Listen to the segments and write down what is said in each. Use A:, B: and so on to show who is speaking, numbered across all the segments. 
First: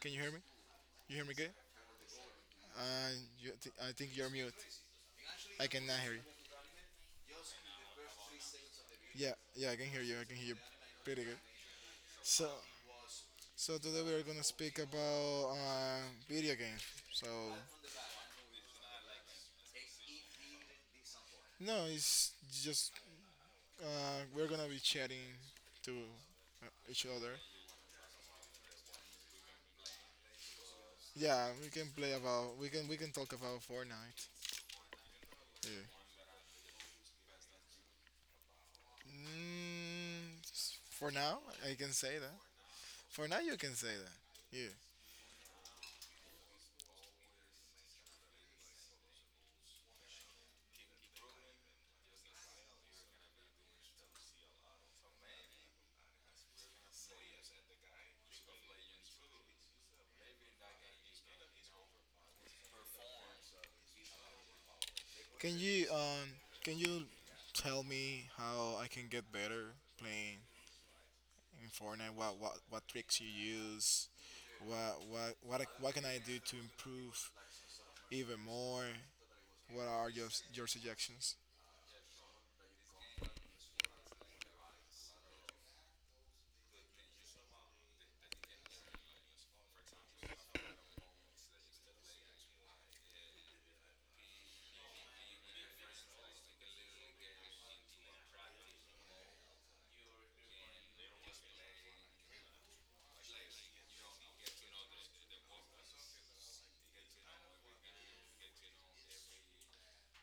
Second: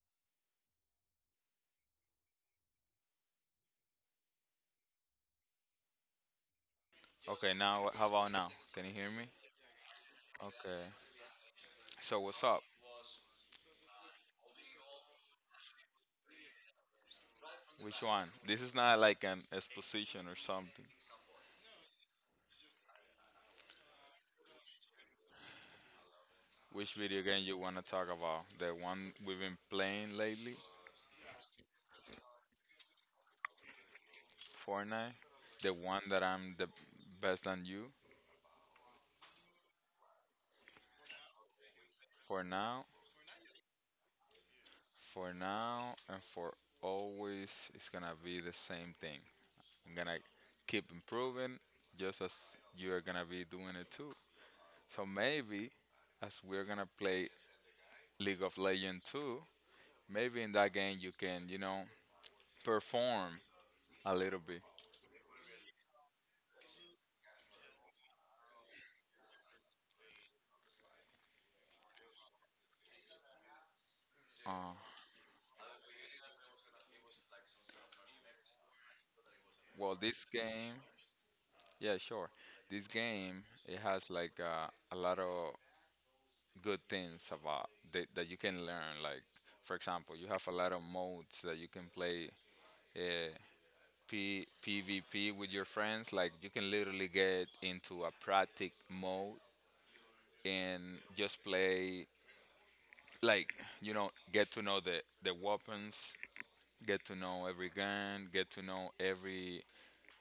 A: Can you hear me? You hear me good? Uh, I think you're mute. I cannot hear you.
B: Okay, now how about now? Can you hear me?
A: Yeah, yeah, I can hear you. I can hear you
B: Okay.
A: pretty good.
B: So what's
A: So,
B: up?
A: so today we are gonna speak about video games. So,
B: Which one? This is not like an exposition or something.
A: no, it's just uh, we're gonna be chatting to
B: Which
A: each
B: video
A: other.
B: game you wanna talk about? The one we've been playing lately,
A: Yeah, we can play about, we can talk about Fortnite.
B: Fortnite.
A: Yeah.
B: The one that I'm the best than you
A: For now, I can say that.
B: for now,
A: For now, you can say that. Yeah.
B: for now, and for always. It's gonna be the same thing. I'm gonna keep improving, just as you are gonna be doing it too. So maybe as we're gonna play League of Legends 2. Maybe in that game you can, you know, perform a little bit.
A: Can you um can you tell me how I can get better playing in Fortnite? What tricks you use?
B: Uh,
A: What can I do to improve even more? What
B: well,
A: are
B: this
A: your
B: game,
A: suggestions?
B: yeah, sure. This game it has like a lot of good things about that, that you can learn. Like, for example, you have a lot of modes that you can play uh, PvP with your friends. Like, you can literally get into a practice mode and just play like, you know, get to know the weapons, get to know every gun, get to know every,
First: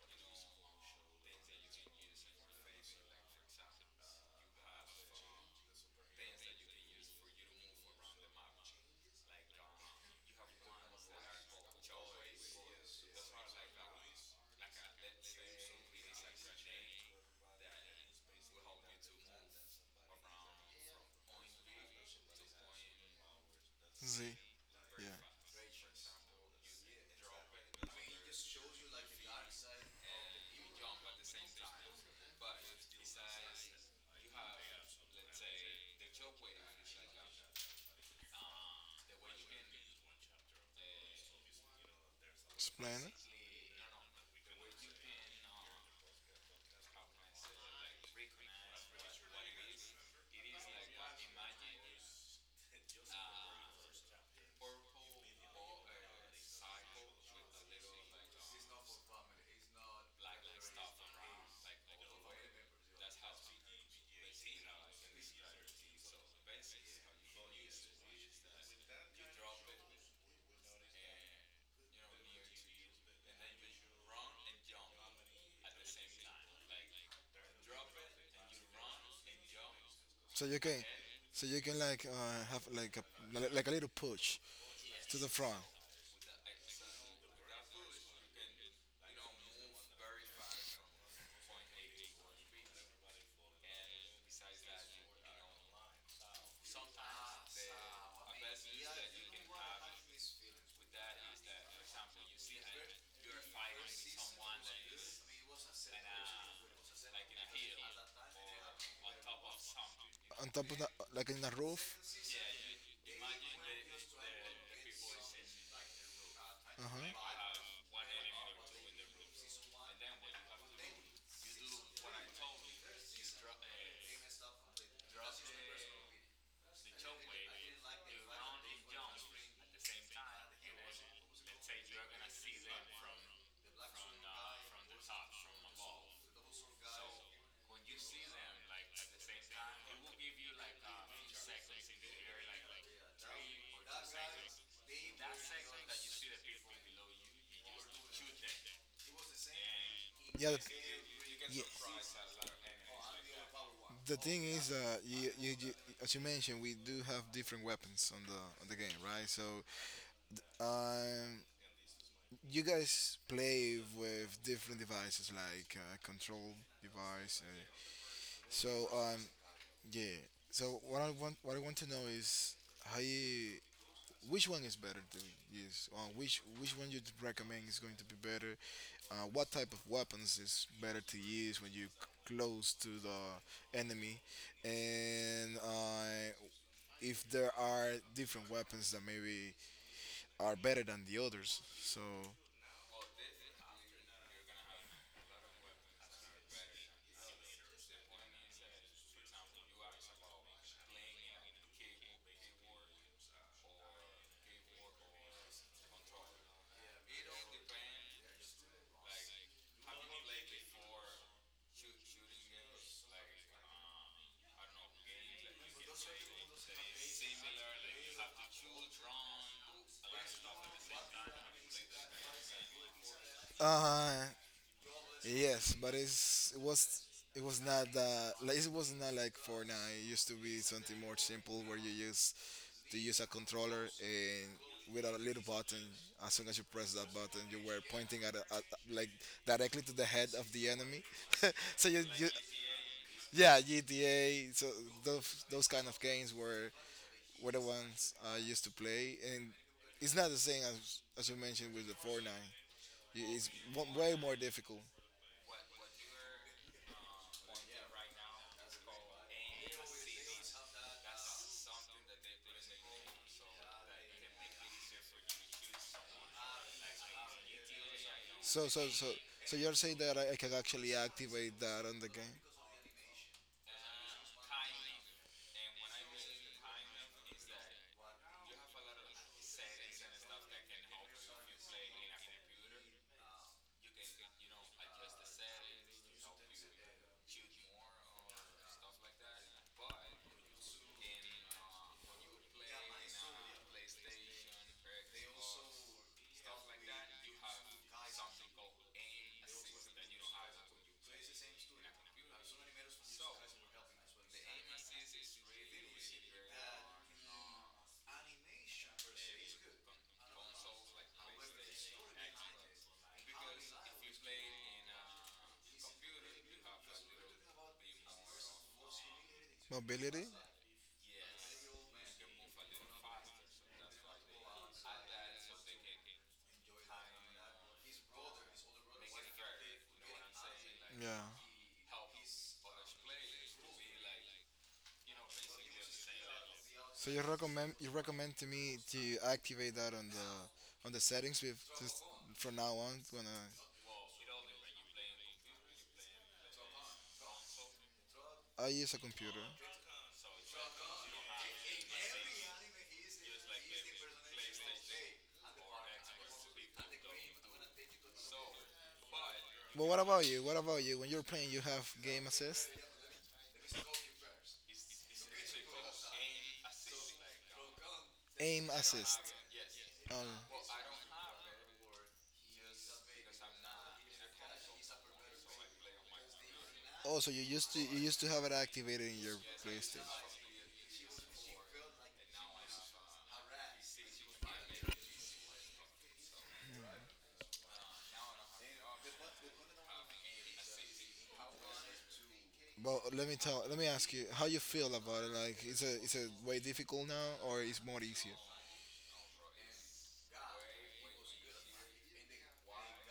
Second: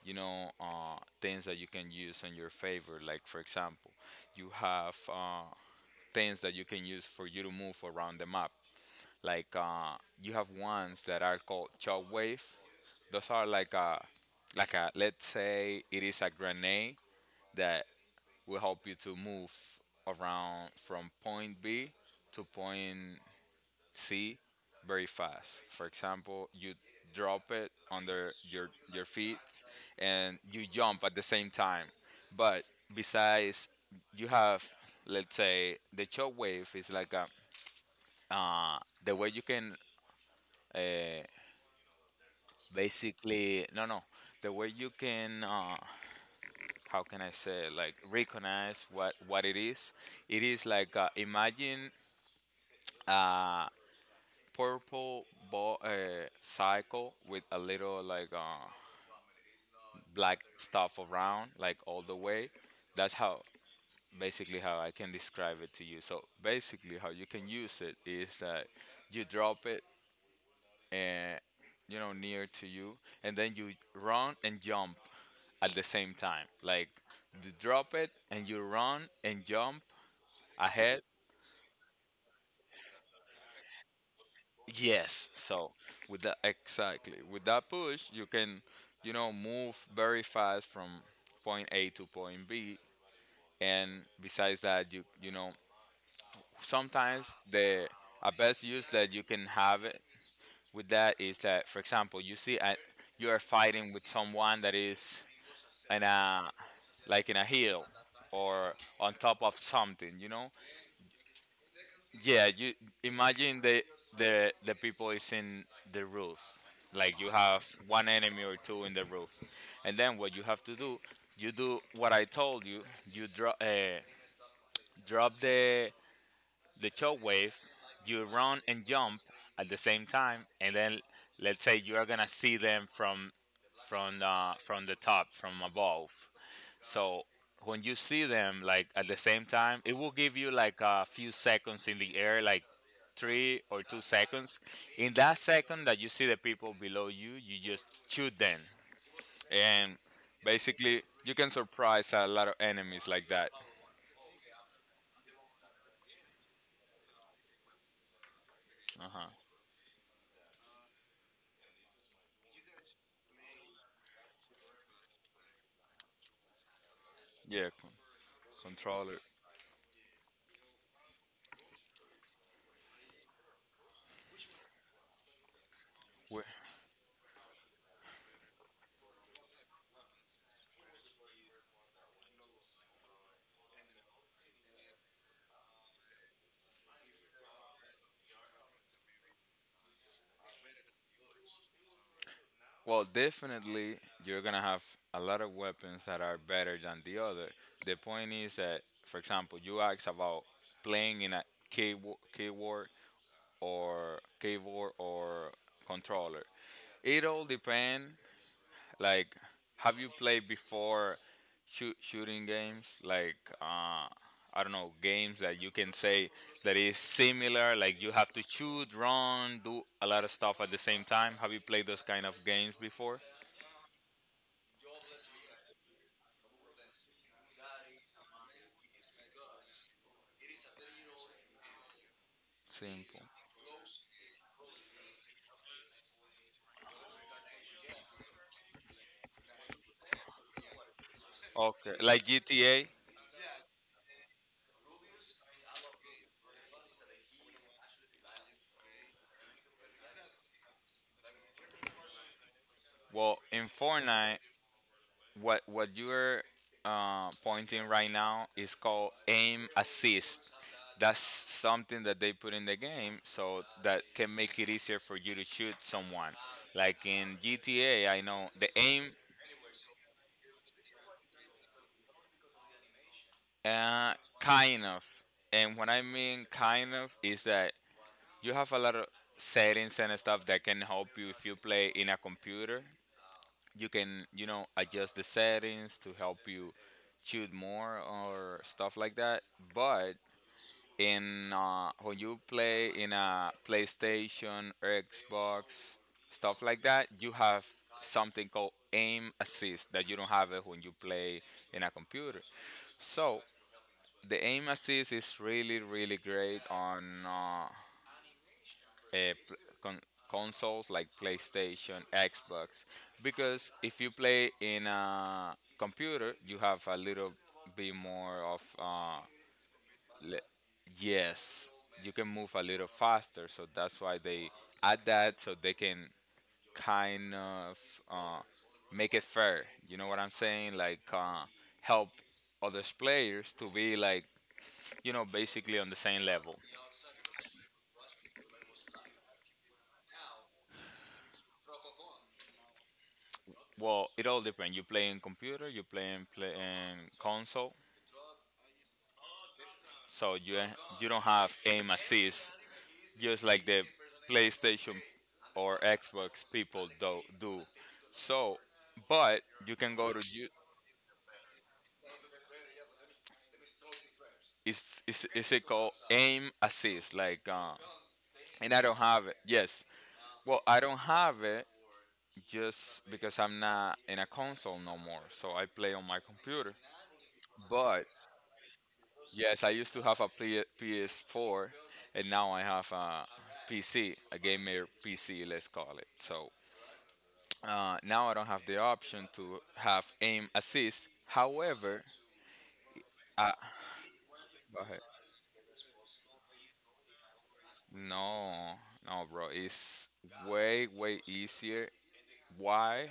B: you know, things that you can use in your favor. Like for example, you have things that you can use for you to move around the map. Like you have ones that are called chop wave. Those are like a like a, let's say it is a grenade that will help you to move around from point B to point
A: Z,
B: see very
A: yeah,
B: fast. For example, you drop it under your feet and you jump at the same time. But besides, you have, let's say the short wave is like a uh, the way you can uh,
A: explain it.
B: basically no no the way you can, how can I say, like recognize what it is. It is like, imagine a purple ball, cycle with a little like black stuff around, like all the way. That's how, basically how I can describe it to you. So basically how you can use it is that you drop it and, you know, near to you, and then you run and jump at the same time. Like you drop it and you run and jump
A: So you can,
B: ahead.
A: so you can like have like a like a little push to the
B: Yes.
A: front
B: So with that, exactly, with that push you can, you know, move very fast from point A to point B, and besides that, you know, sometimes the a best use that you can have it with that is that, for example, you see a, you are fighting with someone that is in a like in a hill or on top of something, you
A: on
B: know.
A: top of the like in the roof.
B: Yeah, you imagine the the people is in the roof.
A: Uh
B: Like you
A: huh.
B: have one enemy or two in the roof, and then what you have to do, you do what I told you. You drop drop the choke wave, you run and jump at the same time, and then, let's say you are gonna see them from the top, from above. So when you see them like at the same time, it will give you like a few seconds in the air, like 3 or 2 seconds. In that second that you see the people below you, you just shoot them, and
A: Yeah. that-
B: basically you can
A: Yeah.
B: surprise a lot of enemies like that.
A: The thing is, as you mentioned, we do have different weapons on the game,
B: Uh huh.
A: right? Um, you guys play with different devices like control device.
B: Yeah,
A: So,
B: controller.
A: um, yeah. So, what I want to know is how you, which one is better to use? Which one you'd recommend is going to be better? What type of weapons is better to use when you're close to the enemy? And if there are different weapons that maybe are better than the others, so.
B: Well, definitely, you're gonna have a lot of weapons that are better than the other. The point is that, for example, you asked about playing in a keyboard, keyboard keyboard or controller. It all depends. Like, have you played before shooting games? Like, I don't know, games that you can say that is similar. Like, you have to shoot, run, do a lot of stuff at the same time. Have you played those kind of games before?
A: Uh, Yes, but it was not that, like it was not like Fortnite. It used to be something more simple where you use to use
B: Simple.
A: a controller and with a little button. As soon as you press that button, you were pointing at, a, at like directly to the head of the enemy. so
B: Okay,
A: you,
B: like
A: you
B: GTA.
A: yeah, GTA. So those kind of games were the ones I used to play, and it's not the same as you mentioned with the Fortnite. It-
B: Well,
A: It's
B: in
A: Way more
B: Fortnite,
A: difficult.
B: what you're pointing right now is called aim assist. That's something that they put in the game so that can make it easier for you to shoot someone. Like in GTA, I know
A: So
B: the
A: so so
B: aim,
A: so you're saying that I could actually activate that on the game?
B: uh, kind of. And what I mean kind of is that you have a lot of settings and stuff that can help you. If you play in a computer, you can, you know, adjust the settings to help you shoot more or stuff like that. But in when you play in a PlayStation or Xbox, stuff like that, you have something called aim assist that you don't have it when you play in a computer. So the aim assist is really really great on uh, pl- con- consoles like PlayStation, Xbox, because if you play in a computer, you have a little bit more of
A: Mobility?
B: le- yes, you can move a little faster. So that's why they add that, so they can kind of uh, make it fair. You know what I'm saying? Like,
A: Yeah.
B: help other players to be like, you know, basically on the same level.
A: So you recommend to me to activate that on the settings with just from now on when
B: Well, it all depends. You play in computer, you play in, play in console,
A: I use a computer.
B: so you don't have aim assist, just like the PlayStation or Xbox people do. So, but you
A: But
B: can
A: what
B: go to
A: about you?
B: you.
A: What about you? When you're playing, you have game assist,
B: Is is it called aim assist? Like,
A: aim
B: and I don't
A: assist.
B: have it. Yes.
A: Um,
B: Well, I don't have it just because I'm not in a console no more. So I play on my computer.
A: also, you used to you
B: But
A: used to have it activated in your
B: yes, I used to
A: PlayStation.
B: have a PS4, and now I have a PC, a gamer PC, let's call it. So now I don't have the option to have aim assist. However,
A: But let me
B: uh,
A: tell, let me ask you, how you
B: go
A: feel
B: ahead.
A: about it? Like, is it, is it way difficult now, or is more easier?
B: No, no, bro, it's way, way easier. Why?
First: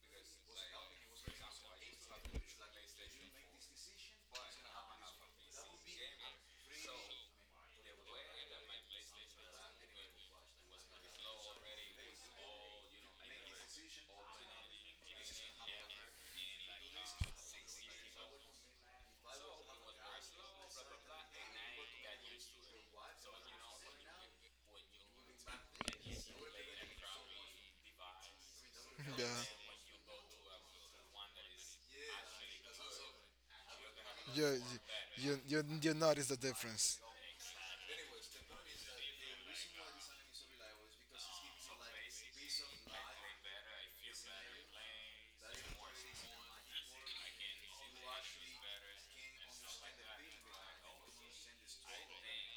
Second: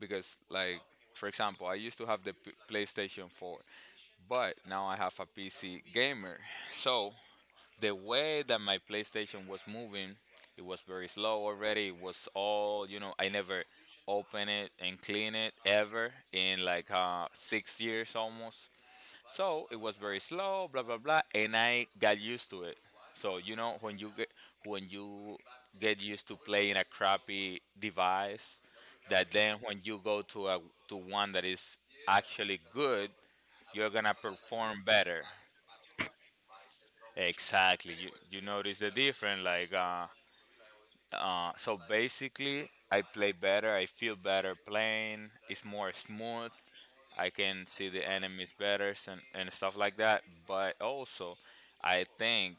B: Because, like, for example, I used to have the PlayStation 4, but now I have a PC gamer. So the way that my PlayStation was moving, it was very slow already. It was all, you know, I never open it and clean it ever in like 6 years almost. So it was very slow, blah blah blah, and I got used to it. So you know when you get used to playing a crappy device, that
A: yeah.
B: then when you go to a to one that is actually good, you're gonna
A: you
B: perform better.
A: you notice the difference.
B: Exactly. You notice the difference. Like so basically, I play better. I feel better playing. It's more smooth. I can see the enemies better and stuff like that. But also, I think,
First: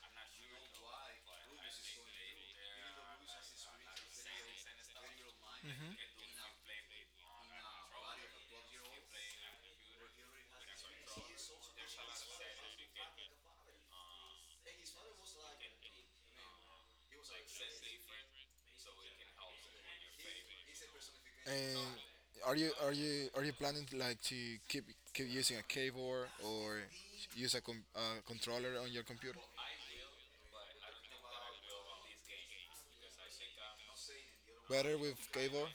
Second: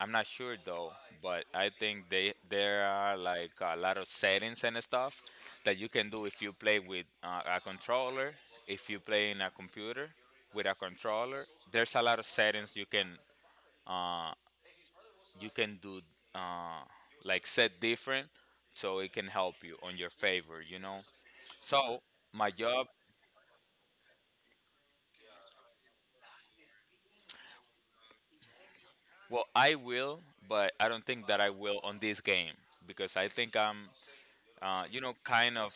B: I'm not sure though, but I think they there are like a lot of settings and stuff that you can do if you play with a controller, if you play in a computer with a controller. There's a lot of settings you can do uh, like set different, so it can help you on your favor, you know,
A: And
B: so my
A: are you
B: job,
A: are you are you planning to, like to keep, keep using a keyboard or use a controller on your computer?
B: well, I will, but I don't think that I will on this game because I think I'm
A: Better
B: you know,
A: with
B: kind
A: keyboard.
B: of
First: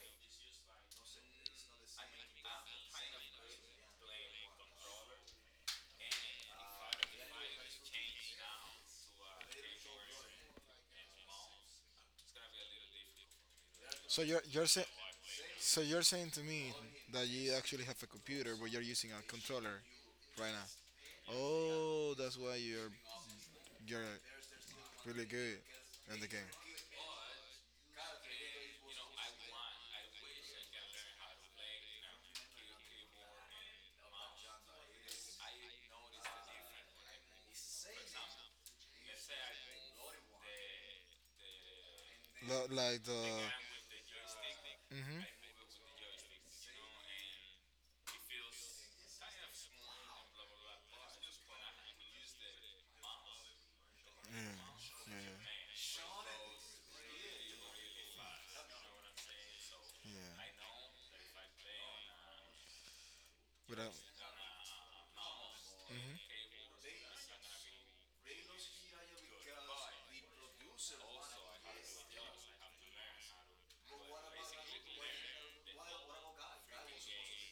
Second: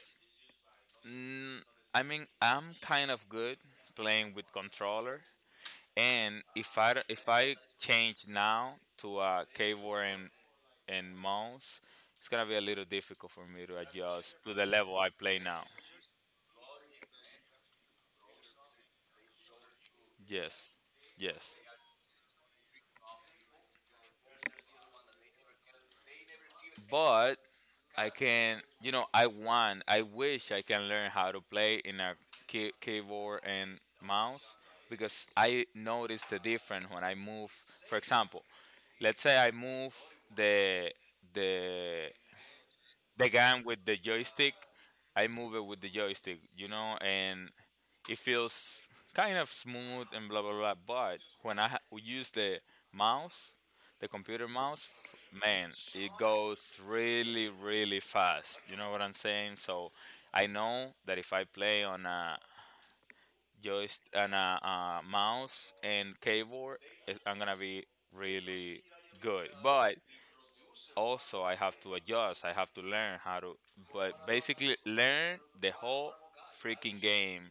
B: mm, I mean, I'm kind of good playing with controller, and if if I change now to a keyboard and mouse, it's gonna be a little difficult for me to
A: So
B: adjust
A: you're
B: to the
A: you're saying
B: level I play now.
A: so you're saying to me that you actually have a computer but you're using a controller right now.
B: Yes. Yes.
A: Oh, that's why you're really good in the game.
B: But I can, you know, I want, I wish I can learn how to play in a keyboard and mouse because I notice the difference when I move. For example, let's say I move the the
A: Lo- Like
B: the
A: the.
B: gun with the joystick.
A: Hmm.
B: I move it with the joystick, you know, and it feels kind of smooth and blah blah blah. But when I use the mouse, the computer
A: Yeah,
B: mouse,
A: yeah,
B: man, it goes really really fast. You know what I'm saying? So
A: yeah.
B: I know that if I play on a
A: Without.
B: joyst on a mouse and keyboard, I'm gonna be really good. But also I have to adjust. I have to learn how to, but basically learn the whole freaking game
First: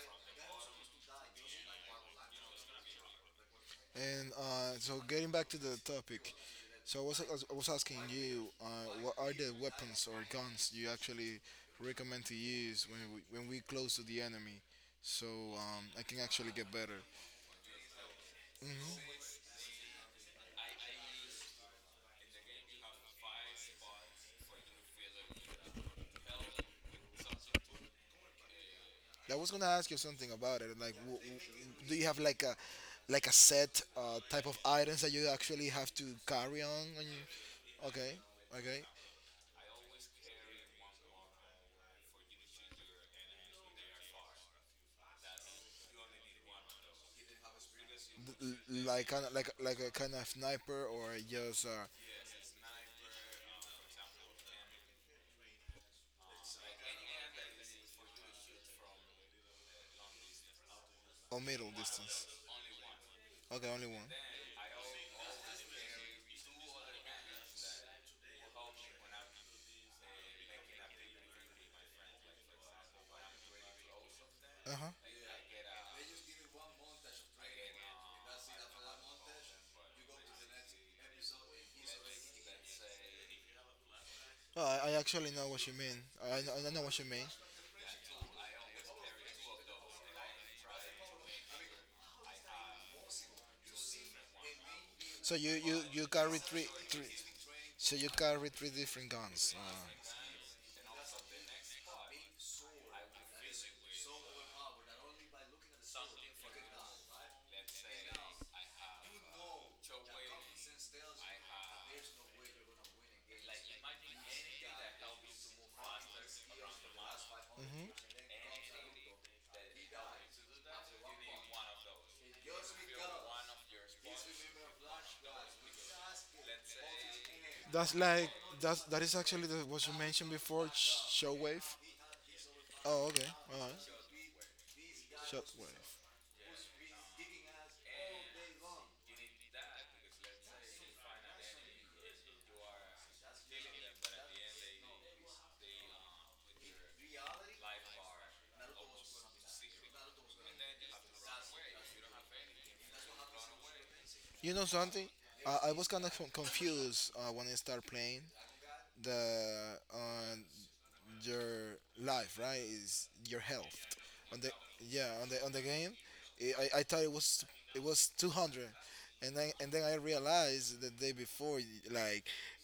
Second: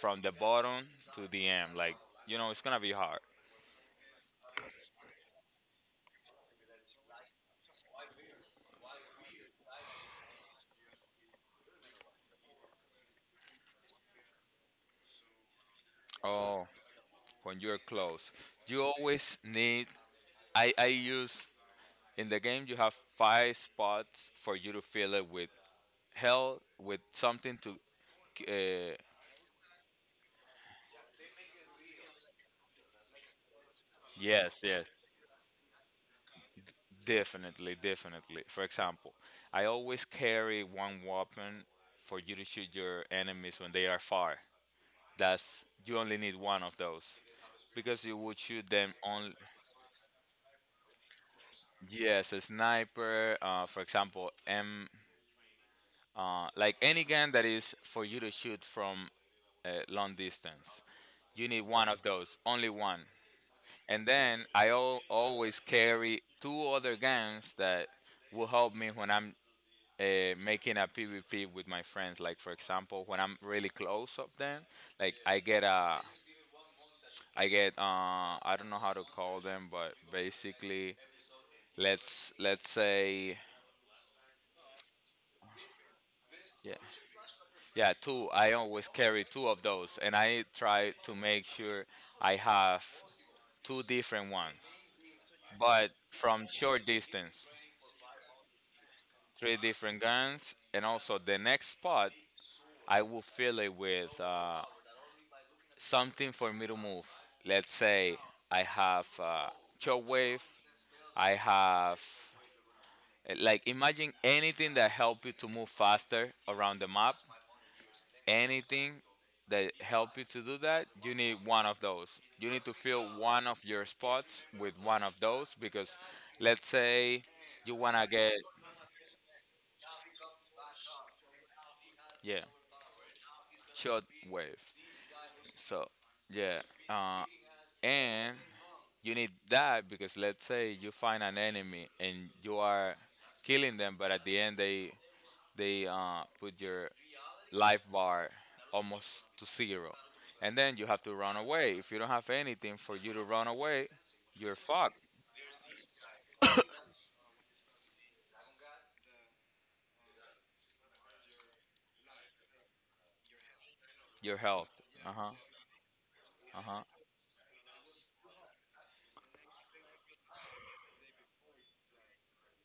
B: from the bottom to the end. Like, you know, it's gonna be hard.
A: And so getting back to the topic, so I was asking you, what are the weapons or guns you actually recommend to use when we close to the enemy, so I can
B: So,
A: actually
B: oh,
A: get better.
B: when you're close, you always need. I use in the game. You have five spots for you to fill it with hell with something to. Uh,
A: I was gonna ask you something about it. Like, do you have like a, like a set type of
B: yes,
A: items
B: yes.
A: that you actually have to carry on? When you,
B: Definitely,
A: okay,
B: definitely. For
A: okay,
B: example, I always carry one weapon for you to shoot your enemies when they are far. That's, you only need one of those because you
A: L-
B: would shoot them
A: like kind of
B: on
A: like a kind of sniper or just
B: yes, a sniper. For example, M like any gun that is for you to shoot from a long distance.
A: a
B: You need
A: middle
B: one of
A: distance.
B: those, only one.
A: Okay, only
B: And
A: one.
B: then I al always carry two other guns that will help me when I'm uh, making a PvP with my friends. Like for example, when I'm really close of them,
A: Uh huh.
B: like I get a, I get I don't know how to call them, but basically, let's say
A: Oh, I actually know what you mean. I
B: yeah,
A: know what you mean.
B: yeah, two. I always carry two of those, and I try to make sure I have two different ones,
A: So you you
B: but
A: you carry
B: from
A: three
B: short
A: three.
B: distance,
A: So you carry three different guns.
B: three different guns, and also the next spot I will fill it with something for me to move. Let's say I have shortwave. I have like imagine anything that help you to move faster around the map. Anything that help you to do that, you need one of those. You need to fill one of your spots with one of those because let's say you
A: That's
B: wanna
A: like,
B: get
A: that's that is actually the, what you mentioned before. Shockwave.
B: yeah,
A: Oh, okay. Alright.
B: shortwave. So
A: Shockwave.
B: yeah, uh, and you need that because let's say you find an enemy and you are killing them, but at the end they put your life bar almost to zero, and then you have to run away. If you don't have anything for you to run away, you're
A: You know
B: fucked.
A: something? I was kind of confused when I started playing the your life, right? Is your health
B: Your
A: on the
B: health,
A: yeah on
B: uh-huh.
A: the game. I, I thought
B: Uh-huh.
A: it was, it was 200, and then, and then I realized the day before, like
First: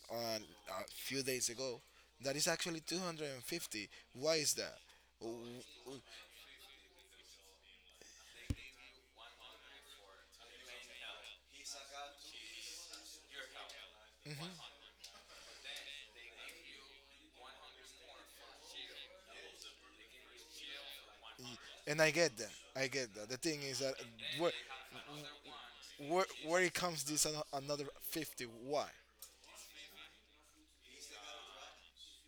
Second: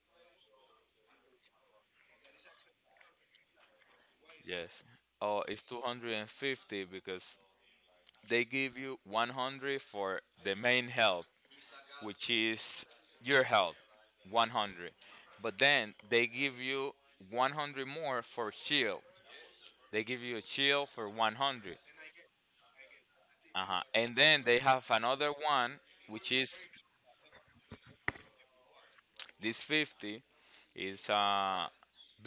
A: on a few days ago, that is actually 250. Why is
B: Yes,
A: that? W-
B: oh, it's
A: w-
B: 250 because they give you 100 for the main health, which is your health,
A: mhm.
B: 100. But then they give you 100 more for shield. They give you a shield for 100.
A: And I get that. I get that. The thing is
B: Uh-huh.
A: that
B: And then
A: where
B: they have another one,
A: where
B: which
A: where
B: is
A: it comes this another 50? Why?
B: this 50 is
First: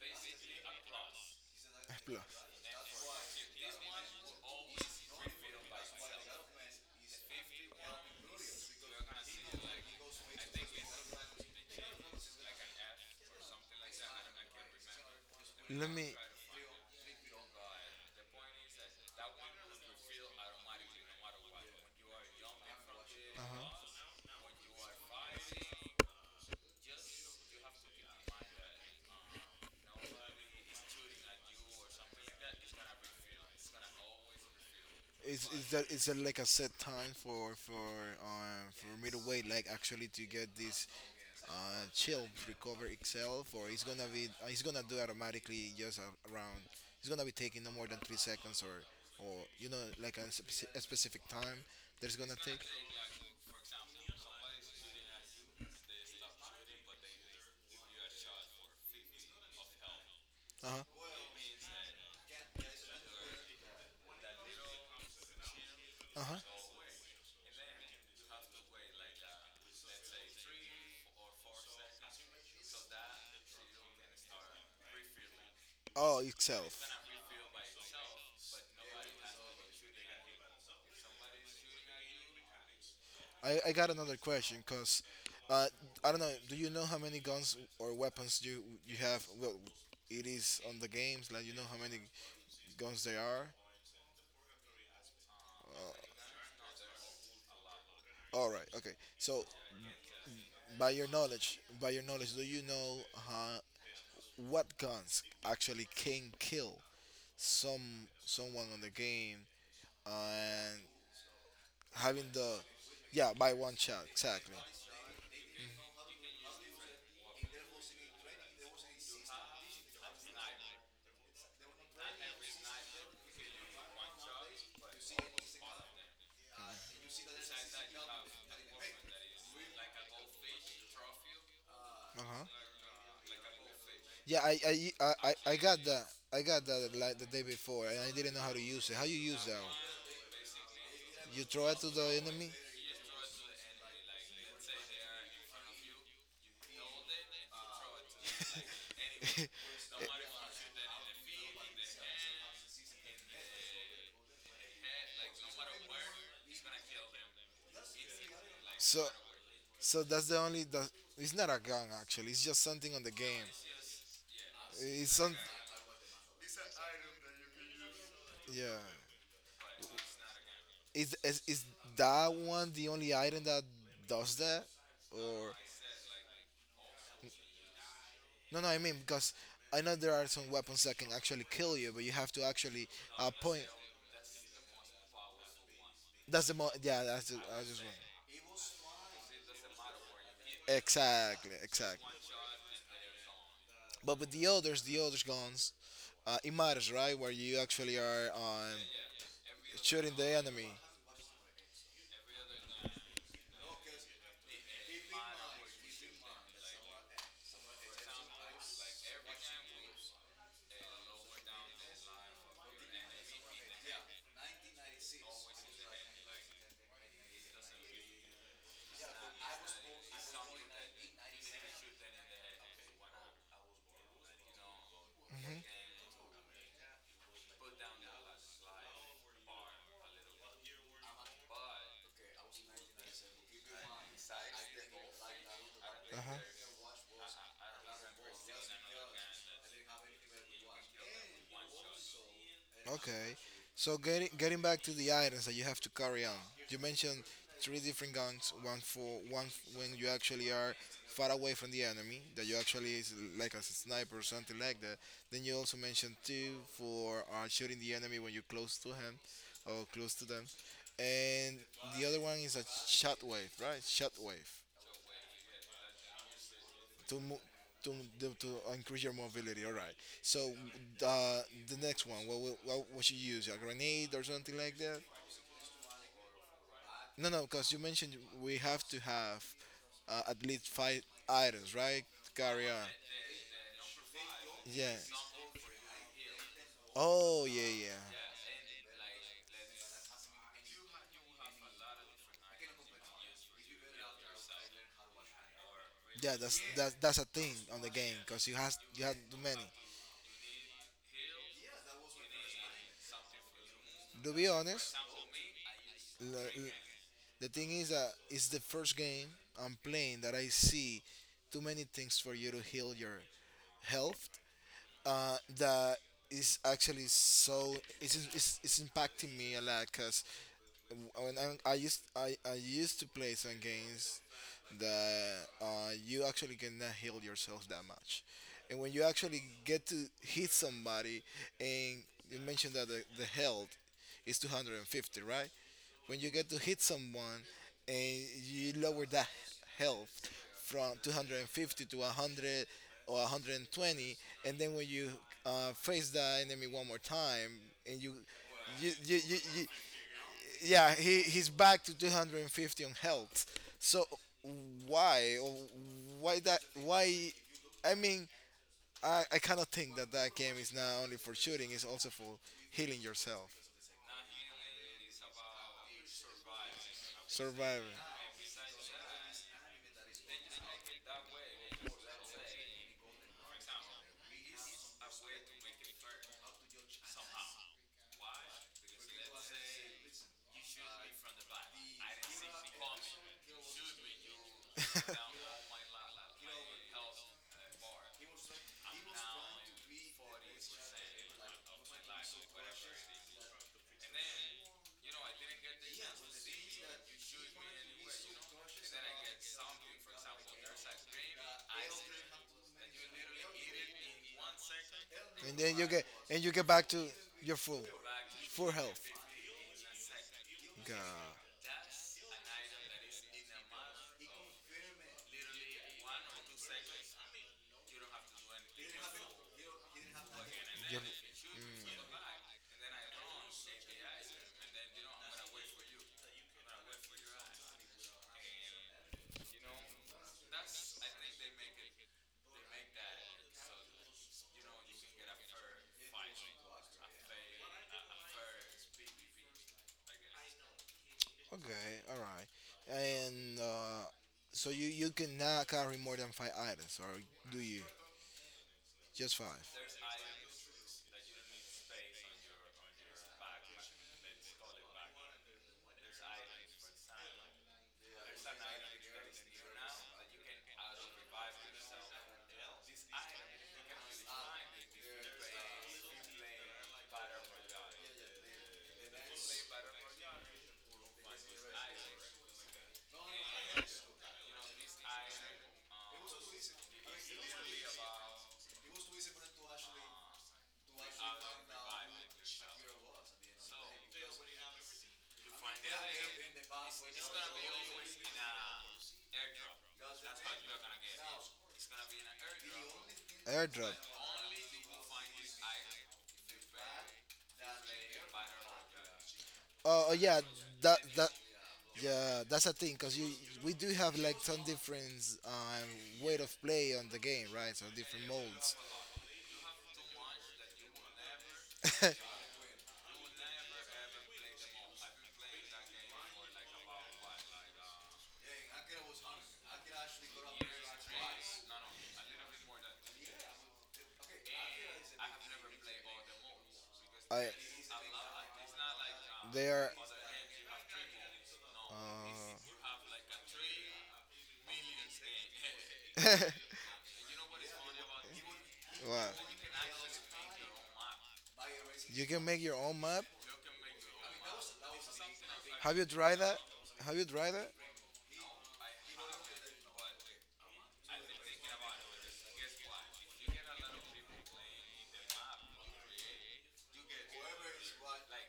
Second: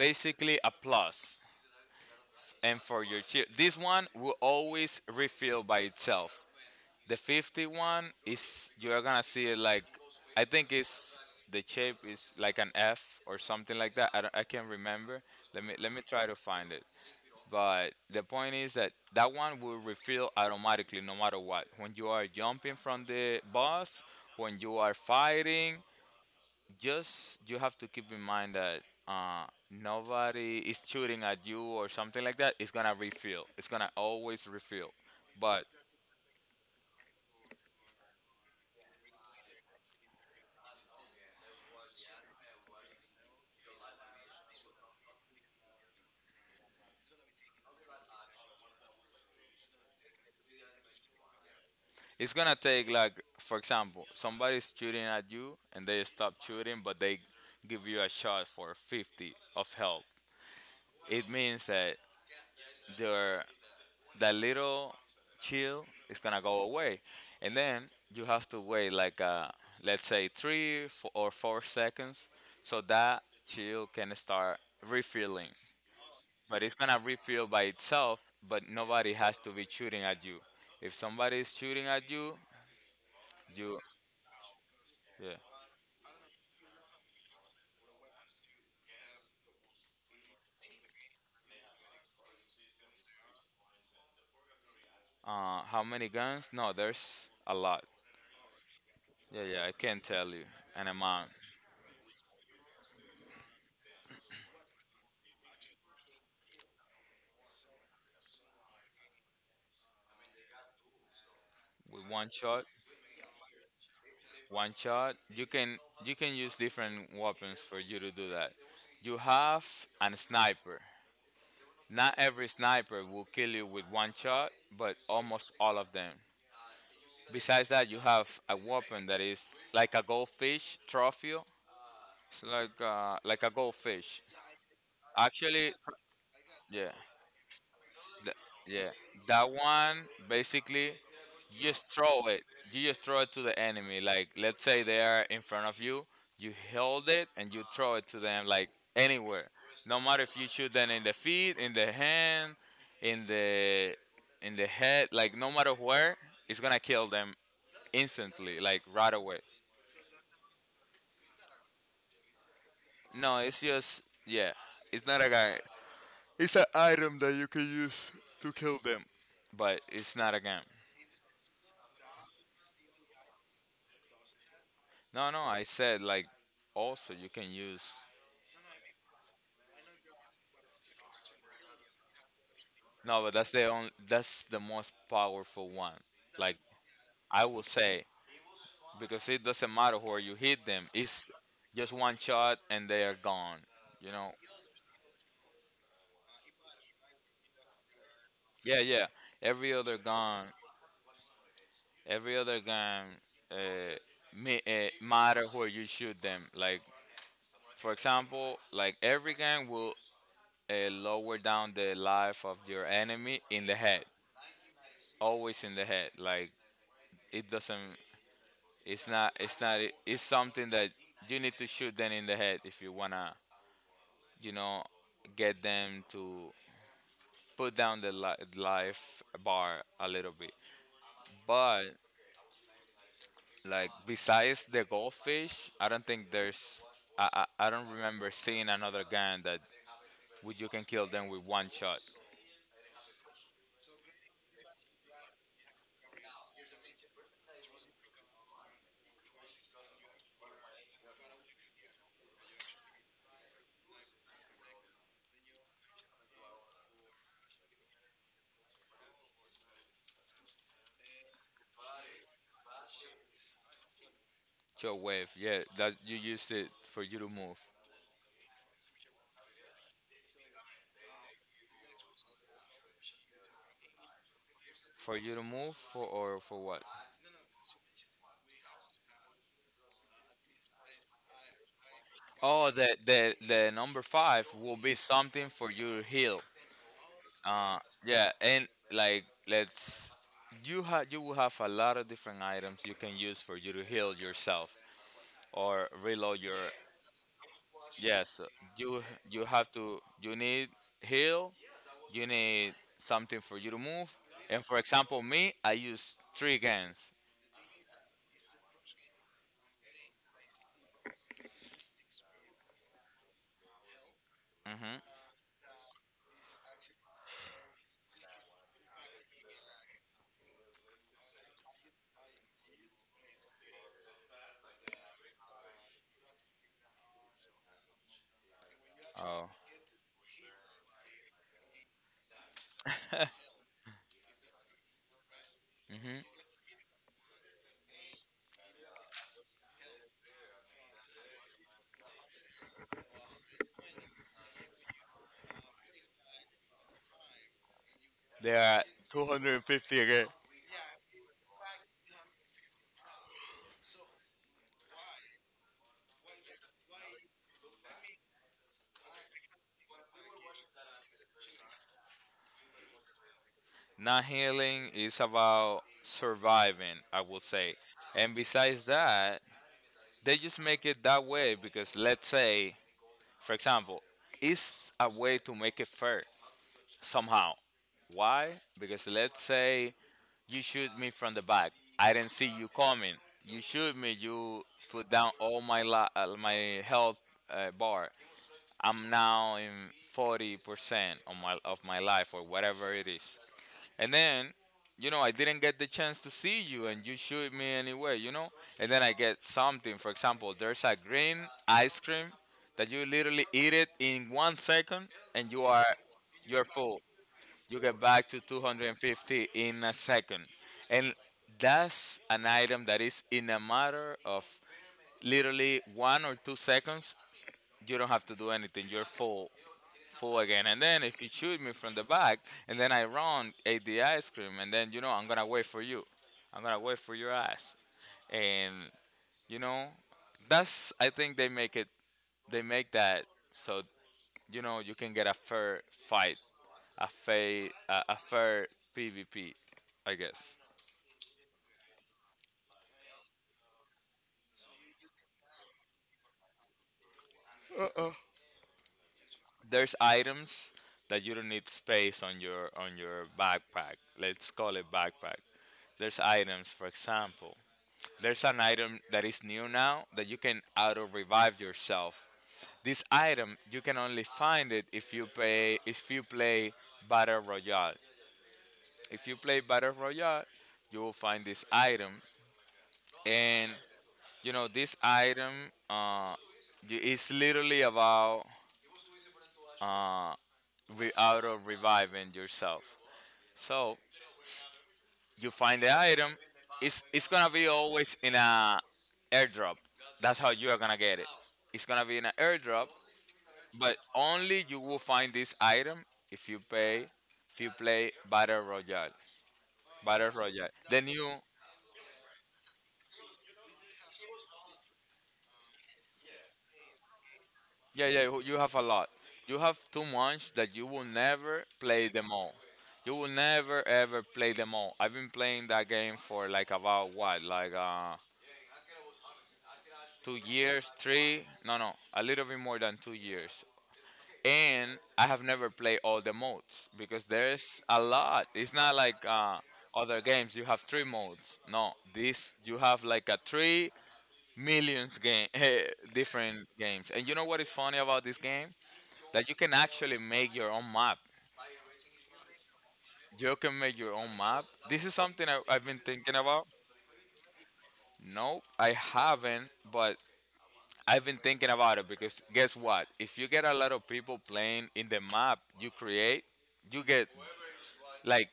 B: basically a plus.
A: Plus,
B: And for your shield, this one will always refill by itself. The 50 one is you're gonna see it like I think it's the shape is like an F or something like that. I can't remember. Let me
A: let
B: let me
A: me.
B: try to find it. But the point is that that one will refill automatically no matter what. When you are jumping from the
A: Uh-huh.
B: boss, when you are fighting, just you have to keep in mind that uh, nobody is shooting at you or something like that. It's gonna refill. It's gonna always refill.
A: Is
B: But
A: is that, is that like a set time for me to wait, like actually to get this uh, chill recover itself, or it's gonna be it's gonna do automatically just around, it's gonna be taking no more than 3 seconds, or you know like a, a specific time that it's
B: it's
A: gonna
B: gonna
A: take.
B: take like for example somebody's shooting at you and they stop shooting, but they give you a shot for 50 of health.
A: Uh-huh.
B: It means that their that little chill is gonna go
A: Uh-huh.
B: away, and then you have to wait like let's say or 4 seconds so that chill can start refilling.
A: Oh,
B: But it's
A: itself.
B: gonna refill by itself, but nobody has to be shooting at you. If somebody is shooting at you,
A: I
B: you,
A: got another question because
B: yeah.
A: uh I don't know, do you know how many guns or weapons you have, well, it is on the games, like you know how many guns there are?
B: How many guns? No, there's a lot.
A: All right. Okay.
B: Yeah,
A: So,
B: yeah, I can't tell you an
A: by your
B: amount.
A: knowledge, by your knowledge, do you know uh, what guns actually can kill some, someone on the game, and
B: With
A: having the yeah by one shot exactly.
B: one shot, you can use different weapons for you to do that. You have an sniper. Not every sniper will kill you with one shot, but almost all of them. Besides that, you have a weapon that is like a goldfish trophy.
A: Uh
B: It's
A: huh.
B: like a goldfish.
A: Yeah. I, I
B: Actually,
A: got that. I got that
B: yeah.
A: like the day before, and I didn't
B: Th-
A: know how to
B: Yeah,
A: use it. How you use
B: that
A: that?
B: one basically
A: You
B: you
A: throw it
B: just
A: to the
B: throw it.
A: enemy.
B: You just throw it to the enemy. Like let's say they are in front of you, you hold it and you throw it to them like anywhere. No matter if you shoot them in the feet, in the hand, in the in the head, like no matter where, it's gonna kill them instantly, like
A: so
B: right away.
A: so that's the only. The, it's not a gun actually. It's just something on the
B: No,
A: game.
B: it's just yeah, it's
A: It's
B: not a
A: some.
B: guy. It's an item that you can use to
A: Yeah.
B: kill them, but it's not a gun.
A: Is, is that one the only item that does that?
B: No, no,
A: Or
B: I said like also you can use
A: no, no, I mean because I know there are some weapons that can actually kill you, but you have to actually
B: no, but that's
A: point.
B: the only, that's the most powerful one.
A: That's the
B: Like
A: mo. Yeah, that's the,
B: I will
A: I just want.
B: say because it doesn't matter where you hit them. It's
A: Exactly,
B: just
A: exactly.
B: one shot and they are gone. You
A: But
B: know.
A: with the others guns, it matters, right? Where you actually are on
B: Yeah, yeah. Every other
A: shooting the
B: gun,
A: enemy.
B: every other gun, uh, matter where you shoot them. Like for example, like every gun will lower down the life of your enemy in the head. Always in the head. Like it doesn't. It's not. It's not. It's something that you need to shoot them in the head if you wanna, you know, get them to put down the life bar a little bit. But like besides the goldfish, I don't think
A: Uh-huh.
B: there's. I I don't remember seeing another gun that would you can kill them with one shot.
A: Okay. So getting, getting back to the items that you have to carry on. You mentioned three different guns. One for one when you actually are far away from the enemy, that you actually is like a sniper or something like that. Then you also mentioned two for shooting the enemy when you're close to him or close to them. And the other one is a shot wave, right? Shot wave
B: Short wave. Yeah, that you use it for you
A: to
B: to move.
A: to the, to increase your mobility. All right. So uh, the next one, what would you use? A grenade or something like that?
B: For you to move, for or for what?
A: No, no, because you mentioned we have to have at least five items, right? Carry
B: Oh,
A: on.
B: the number five will
A: Yeah.
B: be something for you to heal.
A: Oh yeah,
B: Uh,
A: yeah.
B: yeah, and like let's you have you will have a lot of different items you can use for you to heal yourself or
A: Yeah,
B: reload your
A: that's, that's a thing on the game
B: yes.
A: because you has,
B: You
A: you have too
B: you
A: many.
B: have to you need heal. You need something for you to move.
A: To be
B: And for
A: honest,
B: example, me, I use
A: l-
B: three
A: l-
B: guns.
A: the thing is that it's the first game I'm playing that I see too many things for you to heal your health
B: Mm-hmm.
A: that is actually so it's impacting me a lot because when I used to play some games that you actually cannot heal yourself that much, and when you actually
B: Oh.
A: get to hit somebody, and you mentioned that the health is 250, right? When you
B: Mm-hmm.
A: get to hit someone and you lower that health from 250 to 100 or 120, and then when you face the enemy one more time and you
B: They are
A: you you, you, you
B: 250 again.
A: yeah, he's back to 250 on health. So why why that why? I mean, I cannot think that that game is not only for shooting; it's also for healing yourself,
B: Not healing is about surviving, I will say.
A: surviving,
B: And besides that, they just make it that way because let's say for example it's a way to make it fair somehow. Why? Because let's say you shoot me from the back, I didn't see you coming, you shoot me, you put down all my my health bar. I'm now in 40% of of my life or whatever it is, and then, you know, I didn't get the chance to see you and you shoot me anyway, you know? And then I get something. For example, there's a green ice cream that you literally eat it in 1 second and
A: and
B: you
A: then
B: are
A: you get, and you
B: you're
A: get back to
B: full.
A: your
B: You
A: full,
B: get back to
A: full health.
B: 250 in a second.
A: God,
B: And that's an item that is in a matter of literally 1 or 2 seconds. You don't have to do anything. You're full full again. And
A: you
B: then if you shoot me from the back, and then I run, ate the ice cream, and then you know I'm gonna wait for you. I'm gonna wait for your ass. And you know, that's I think they make it. They make that so you know you can get a fair fight, a fair a fair PvP, I guess.
A: okay, all right, and so you cannot carry more than five items, or do you? Just five.
B: There's items that you don't need space on your backpack. Let's call it backpack. There's items, for example. There's an item that is new now that you can auto revive yourself. This item you can only find it if you pay if you play Battle Royale. If you play Battle Royale, you will find this item, and you know this item uh, is literally about uh, auto reviving yourself. So you find the item. It's gonna be always in a airdrop. That's how you are gonna get it. It's gonna be in an airdrop,
A: Airdrop.
B: but only you will find this item if you pay if you play battle royale,
A: Oh, oh
B: battle
A: yeah,
B: royale
A: that
B: then you
A: that yeah, that's a thing because you we do have like some different way of play on the game, right? So
B: yeah, yeah,
A: different
B: you have
A: modes.
B: a lot. You have too much that you will never play them all. You will never ever play them all. I've been playing that game for like about what like 2 years, three, no, no, a little bit more than 2 years, and I have never played all the modes because
A: I
B: there's a lot. It's not like
A: they are.
B: other games you have three modes. No,
A: Uh,
B: this you have like a three millions game different games. And you know what is funny about this game?
A: what?
B: That you can actually make your own map.
A: You can make your own map.
B: You can make your own map. This is something I've been
A: Have you
B: thinking
A: tried that?
B: about.
A: Have you tried that?
B: Nope, I haven't, but I've been thinking about it because guess what? If you get a lot of people playing in the map you create, you get like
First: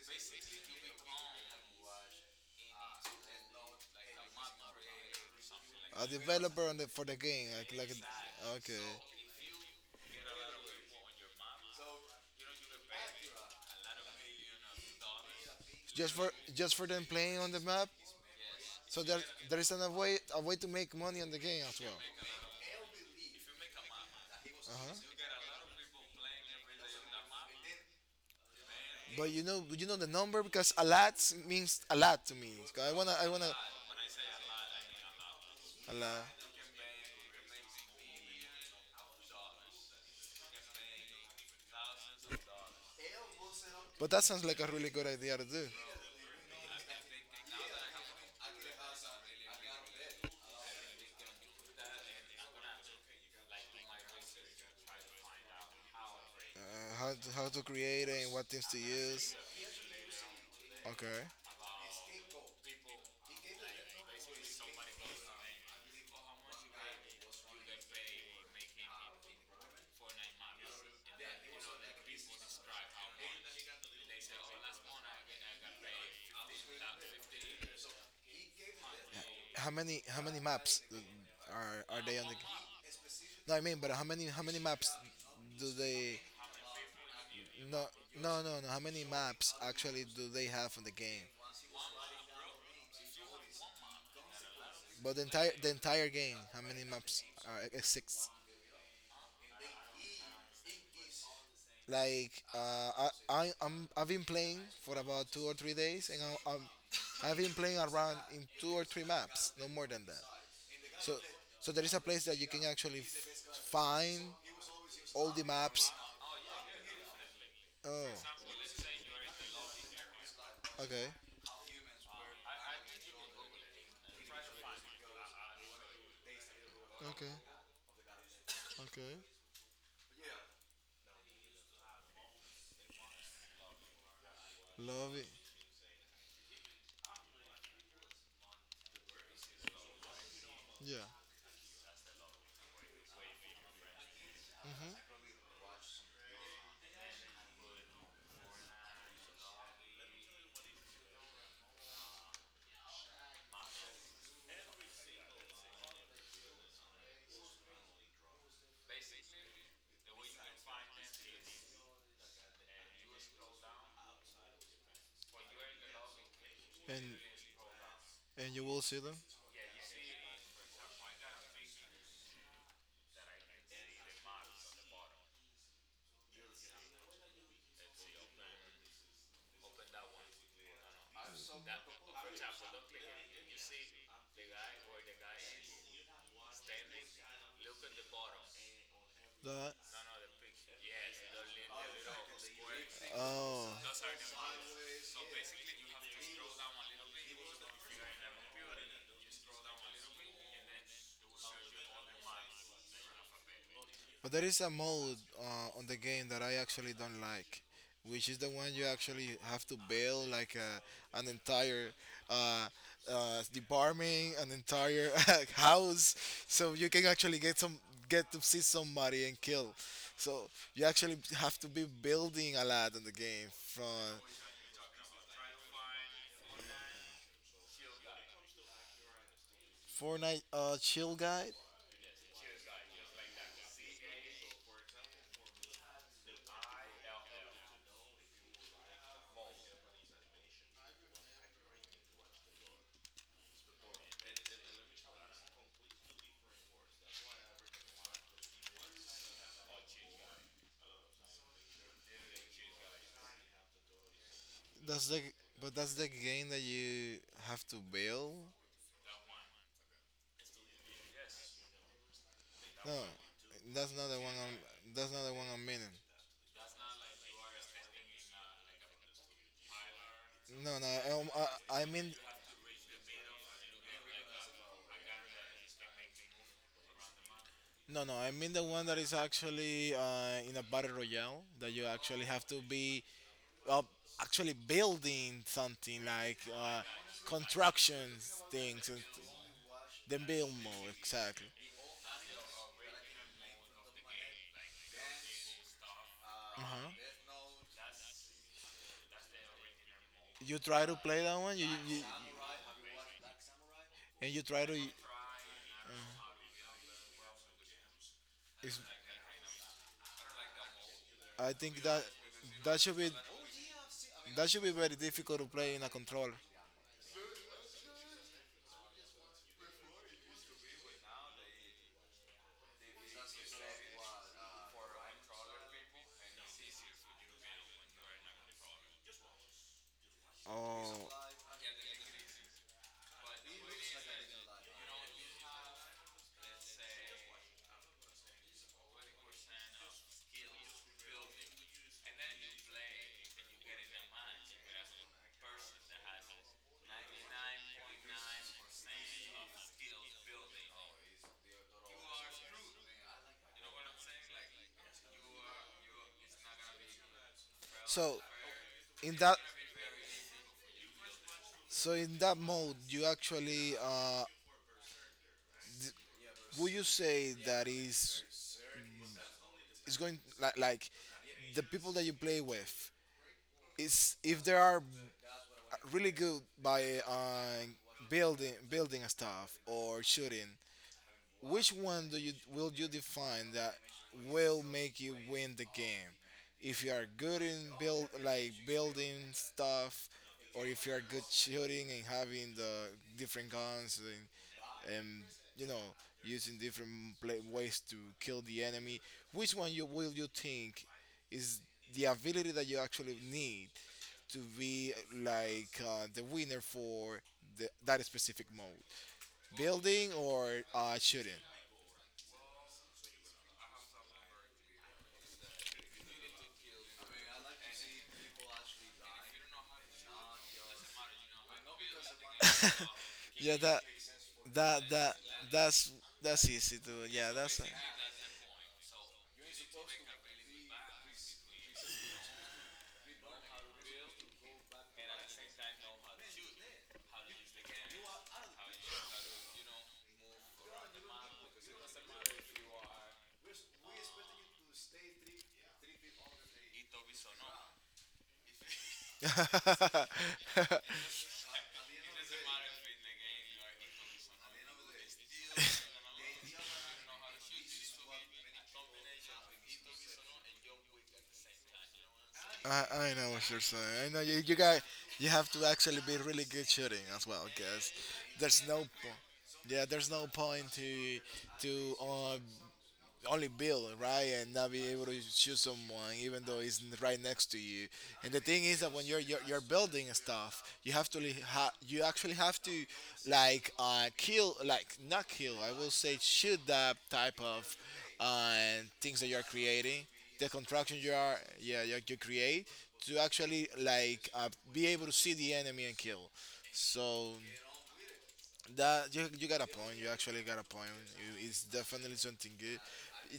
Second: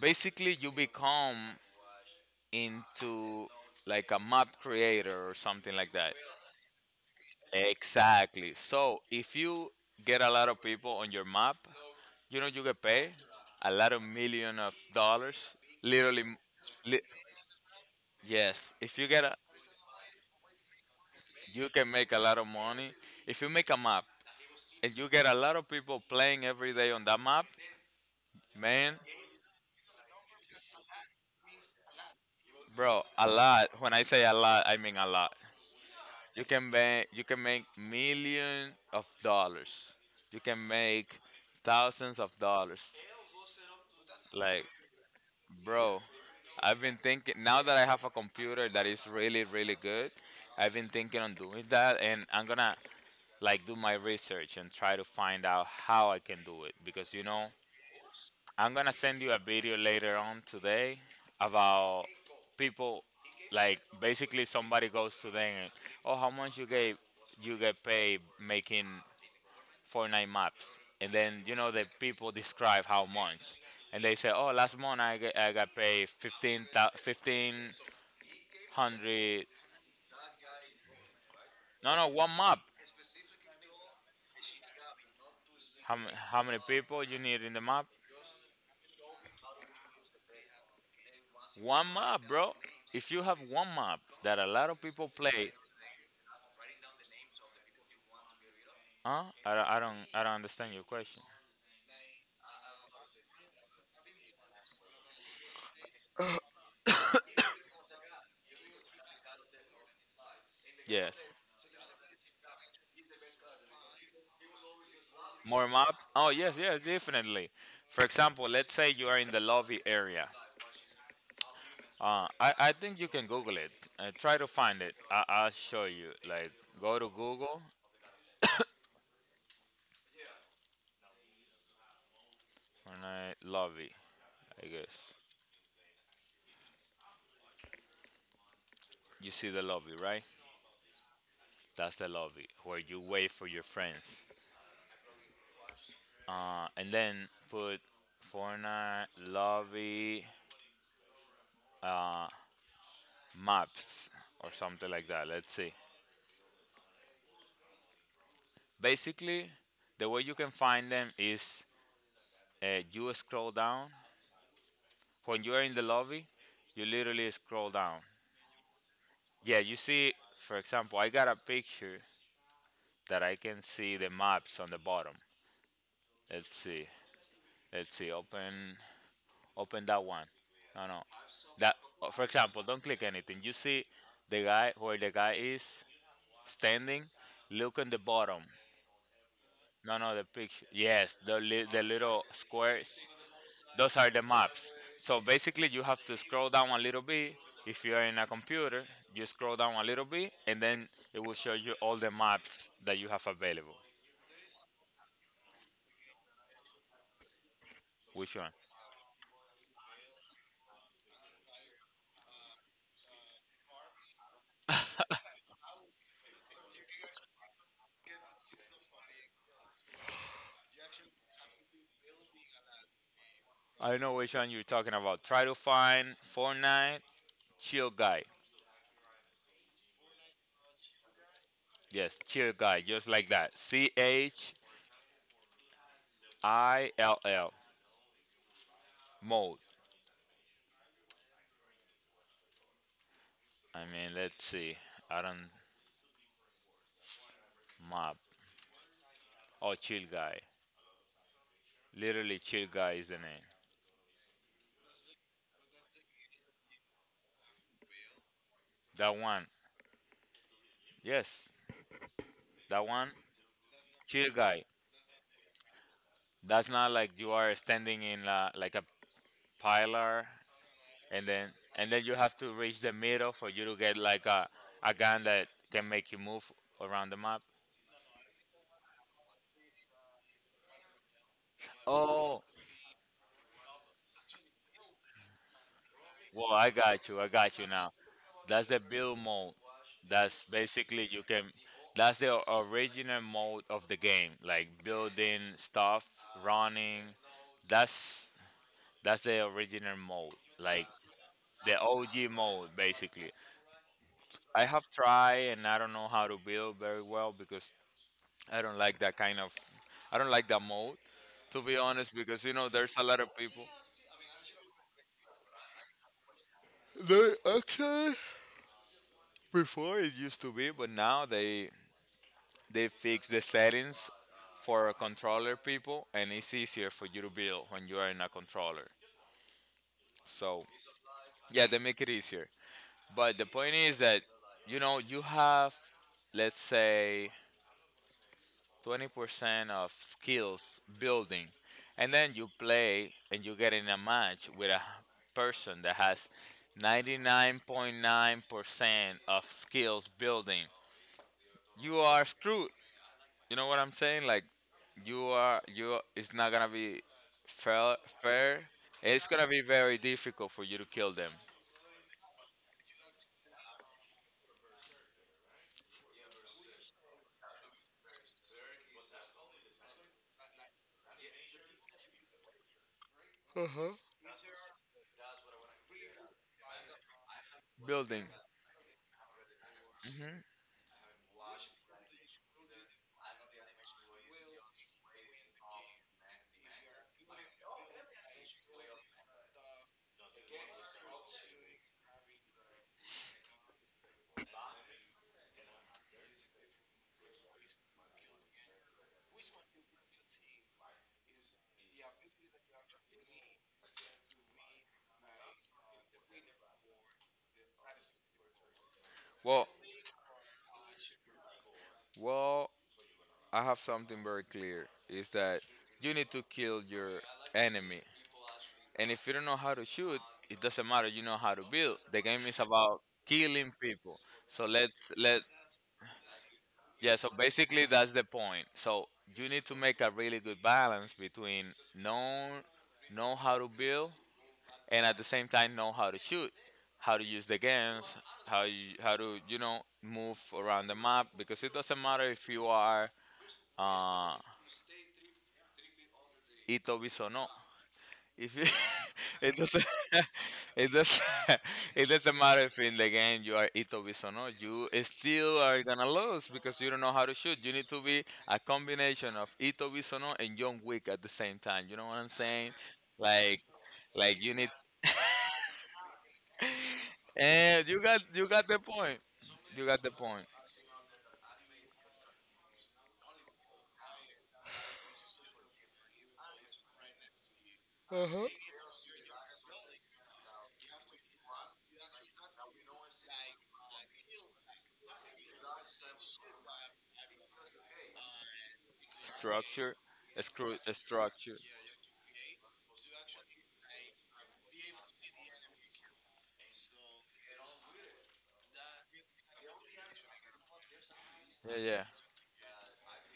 B: basically you become into like a map creator or something like
A: A
B: that.
A: developer on the for the game, like, like.
B: Exactly,
A: Okay.
B: so if you get a lot of people on your map, you know, you get paid a lot of million of dollars,
A: Just
B: literally
A: for, just for
B: li-
A: them playing on the map.
B: yes, if
A: So
B: you
A: there
B: get a
A: there is an, a way, a way to make money on the game
B: you
A: as
B: can
A: well.
B: make a lot of money if you make a map and you get a lot of people playing every day on that map, man.
A: But you know, you know the number, because a lot means a lot to me. I
B: Bro,
A: wanna
B: a
A: I wanna
B: lot, when I say a lot I mean a lot.
A: a lot.
B: You can make millions of dollars. You can make thousands of dollars.
A: But that sounds like
B: Like,
A: a really good idea to do.
B: bro, I've been thinking now that I have a computer that is really really good. I've been thinking on doing that, and I'm gonna like do my research and try to find out how I can do it
A: Uh,
B: because you know
A: how to create it and what things
B: I'm
A: to
B: gonna send you
A: use.
B: a video later on today
A: Okay.
B: about people like basically somebody goes to them and oh how much you get, you get paid making Fortnite maps, and then you know the people describe how much, and they say oh last month I got paid 15, 1500.
A: How many maps do,
B: No,
A: are
B: no,
A: they on
B: one
A: the?
B: map.
A: No, I mean, but how many maps do
B: how, m-
A: they?
B: how many people you need in the
A: No,
B: map?
A: no, no, no. How many maps actually do they have on the game?
B: One map, bro. If you have one map that a lot of people
A: But the entire
B: play.
A: the entire game, how many maps are exist?
B: Huh? I don't, I don't understand your question.
A: Like I've been playing for about 2 or 3 days, and I'm I've been playing around in two or three maps, no more than that. So,
B: Yes.
A: so there is a place that you can actually find all the
B: More
A: maps.
B: map? Oh yes, yes, definitely. For example,
A: Oh,
B: let's say you are in the lobby area.
A: okay,
B: I think you can Google it. Try to find it. I'll show you. Like go to
A: okay,
B: Google
A: okay.
B: and I lobby. I guess
A: Love it.
B: you see the lobby, right?
A: Yeah,
B: That's the lobby where you wait for your friends. And then put Fortnite lobby maps or something like that. Let's see. Basically, the way you can find them is you scroll down. When you are in the lobby, you
A: and
B: literally scroll down.
A: and you will see them.
B: Yeah, you see, for example, I got a picture that I can see the maps on the bottom. Let's see. Let's see. Open that one. No, no. That oh, for example, don't click anything. You see the guy where the guy is standing. Look on the bottom.
A: That.
B: No, no, the picture. Yes, the little squares.
A: Oh,
B: Those are the maps. So basically, you have to scroll down a little bit. If you're in a computer, you scroll down a little bit, and then it will show you all the maps that you have available.
A: but there is a mode on the game that I actually don't like, which
B: Which
A: is the
B: one?
A: one you actually have to build like a, an entire uh, department, an entire house, so you can actually get some get to see somebody and kill. So you actually have to be building a lot in the game.
B: I don't know
A: From
B: which one you're talking about. Try to find Fortnite Chill Guy.
A: Fortnite Chill Guide,
B: Yes, Chill Guy, just like that. Chill mode. I mean, let's see. I don't map. Oh, Chill Guy. Literally, Chill Guy is the name.
A: that's the, but that's the game that you have to build.
B: That one. Yes, that
A: No,
B: one. Chill Guy.
A: that's not the one I'm meaning.
B: That's not like you are standing in a, like a pillar,
A: No, no,
B: and
A: um,
B: then
A: I, I
B: and then
A: mean,
B: you have to reach the middle for you to get like a gun that can make you move around the map.
A: no, no, I mean the one that is actually in a battle royale that you actually
B: Oh,
A: have to be uh, actually building something like
B: well, I got you. I got you now.
A: constructions
B: That's the
A: things and
B: build mode.
A: the
B: That's
A: build mode
B: basically you can.
A: exactly.
B: That's the original mode of the game, like building stuff,
A: Uh-huh.
B: running. That's that's the original mode,
A: You try
B: like
A: to play that one,
B: the OG mode, basically.
A: and you try
B: I
A: to.
B: have tried and I don't know how to build very well because I don't
A: Is
B: like that kind of I don't like that mode
A: I
B: to be
A: think that
B: honest because you know
A: that should
B: there's a
A: be
B: lot of people
A: that should be very difficult to play in a controller.
B: they actually before it used to be but now they fix the settings for a controller people and it's easier for you to build when you are in a controller so
A: Oh,
B: yeah they make it easier but the point is that you know you have let's say 20% of skills building and then you play and you get in a match with a person that has 99.9% of skills building you are screwed you know what I'm saying like you it's not gonna be fair
A: so
B: fair.
A: in
B: It's
A: that
B: gonna be very difficult for you to kill them
A: so in that mode, you actually would you say that is going like the people that you play with is if they are really good by
B: building.
A: building stuff or shooting? Which one do you will you define that will make you win the game? If you are good in build like building stuff, or if you are good shooting and having the different guns and you know using different pla ways to kill the enemy, which one you will you think is the ability that you actually need to be like the winner for that specific mode?
B: well
A: Building or shooting?
B: well I have something very clear is that you need to kill your enemy. And if you don't know how to shoot, it doesn't matter. You know how to build. The game is about
A: Yeah,
B: killing people. So
A: that
B: let's
A: that
B: let
A: that's that's easy to.
B: yeah. So
A: Yeah, that's. A,
B: basically, that's the point. So you need to make a really good balance between know know how to build and at the same time know how to shoot, how to use the guns, how to you know move around the map because it doesn't matter if you are uh, Ito Bisono. If you, it doesn't, it doesn't, it doesn't matter if in the game you are Itobi's or not. You still are gonna lose because you don't know how to shoot. You need to be a combination of Itobi's or not and John Wick at the same time. You know what I'm saying?
A: I know what you're
B: Like,
A: saying. I know
B: like
A: you
B: you need.
A: guys, you have to actually be really good shooting as well,
B: And
A: because
B: you got, you
A: there's
B: got
A: no
B: the point.
A: yeah,
B: You got
A: there's
B: the
A: no
B: point.
A: point to only build right and not be able to choose someone even though it's right next to you. And the thing is that when you're building stuff you have to you actually have to like kill like not kill I will say shoot that type of uh, things that you're
B: Structure,
A: creating the
B: screw
A: construction you are
B: structure.
A: yeah you create to actually like be able to see the enemy and kill. So that you got a point. You actually got a point. You, it's
B: Yeah, yeah.
A: definitely something good.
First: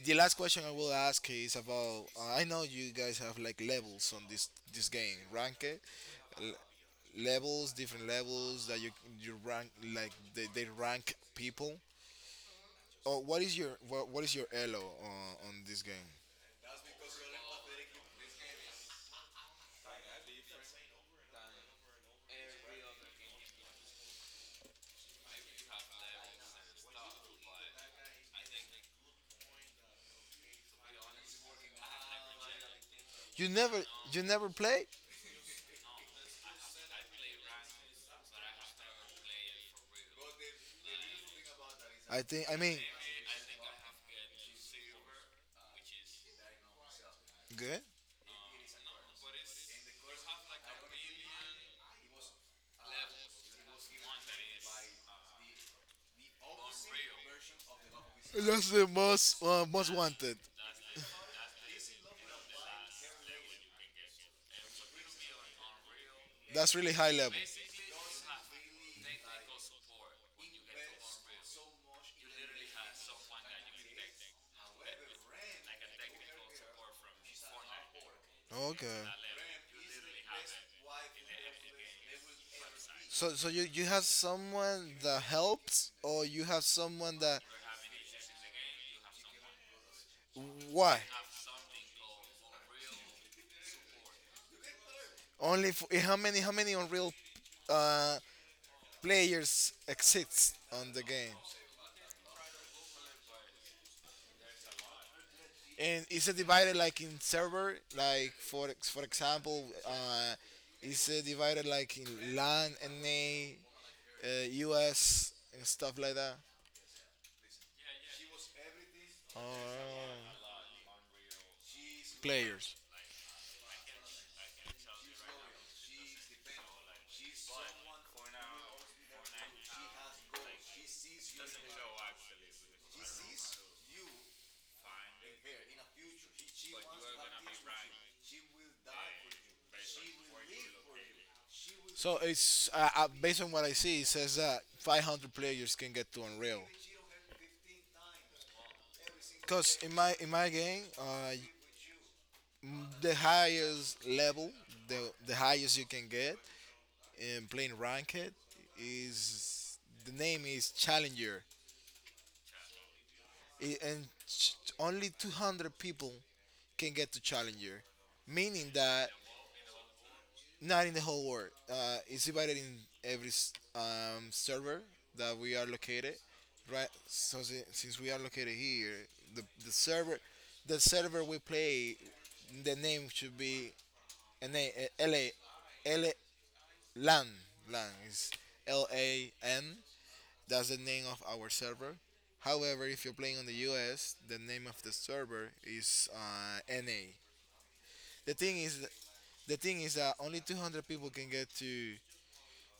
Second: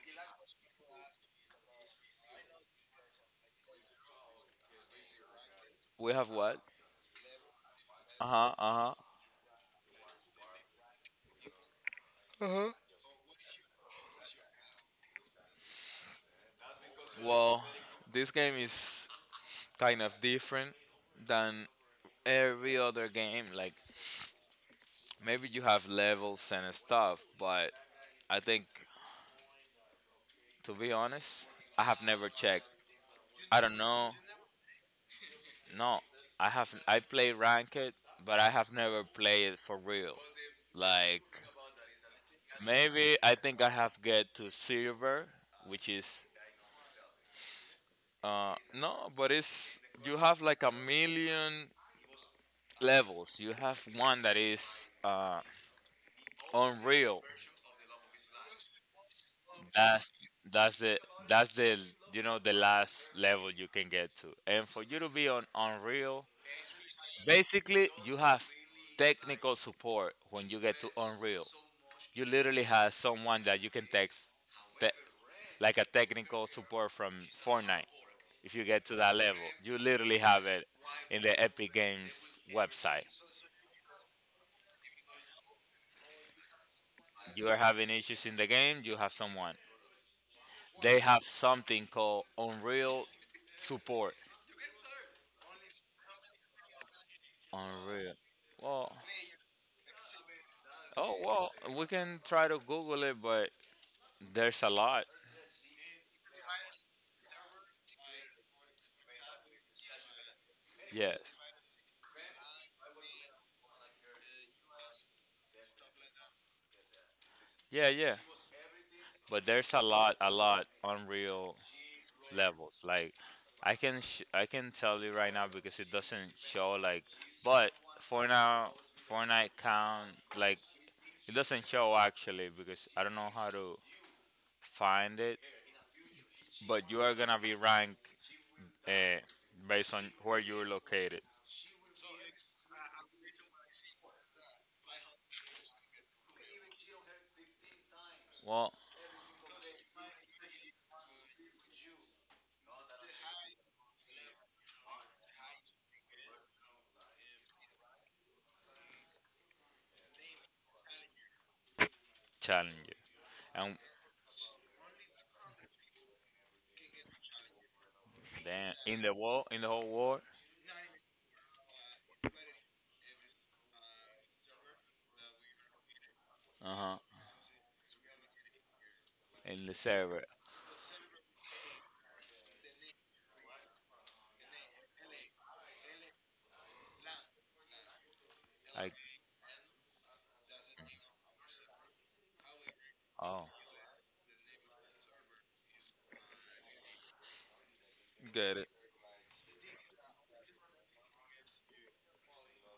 A: The last question I will ask is about. I know you guys have like levels on this game. Rank it.
B: We have
A: L-
B: what?
A: levels, different
B: Uh huh.
A: levels that
B: Uh
A: you rank like they rank people.
B: huh.
A: Oh, what is your what is your elo on this game?
B: Well, this game is kind of different than every other game. Like maybe you have levels and stuff, but I think to be honest, I have never checked.
A: You
B: I don't
A: never
B: know.
A: you never play.
B: No, I have. I play ranked, but I have never played it for real. Like
A: I think I mean
B: maybe I think I have get to silver, which is
A: good.
B: no, but it's you have like a million levels. You have one that is unreal.
A: That's the most most
B: That's
A: wanted.
B: that's the that's the you know the last level you can get to. And for you to be on Unreal,
A: That's really high level.
B: basically you have technical support when you get to Unreal. You literally have someone that you can text te- like a technical support from Fortnite. If you get to
A: Okay.
B: that level, you literally have it in the Epic Games website.
A: So you have someone that helps or you have someone that
B: You are having issues in the game, you have someone. They
A: why?
B: have something called Unreal support.
A: Only f how many unreal
B: Unreal.
A: uh
B: Well,
A: players exist on the
B: oh
A: game?
B: well, we can try to Google it, but there's a lot.
A: And is it divided like in server like for for example is
B: Yeah,
A: it divided like in LAN and NA, U.S. and stuff like that.
B: yeah, yeah. But there's
A: Oh,
B: a lot Unreal
A: players.
B: levels. Like, I can tell you right now because it doesn't show. Like, but for now, Fortnite count like it doesn't show actually because I don't know how to find it. But you are gonna be ranked uh, based on where you're located.
A: So it's based on what I see. It says that 500 players can get to Unreal.
B: Well,
A: Cause in my game, m- the highest level, the the highest you can get in playing ranked is the name is Challenger,
B: challenger
A: I
B: and
A: and ch- only 200 people can get to Challenger, meaning
B: then in
A: that
B: the world, in the whole world.
A: not in the whole world. It's divided in every server that we are located.
B: Uh
A: Right.
B: huh.
A: So since we are located here, the,
B: In
A: the server,
B: Lucero.
A: the server we play, the name should be NALALA LAN. LAN is L
B: I
A: A N. That's the name of our server. However, if you're playing
B: oh,
A: on the US, the name of the server is NA. The thing
B: got it.
A: is, the thing is that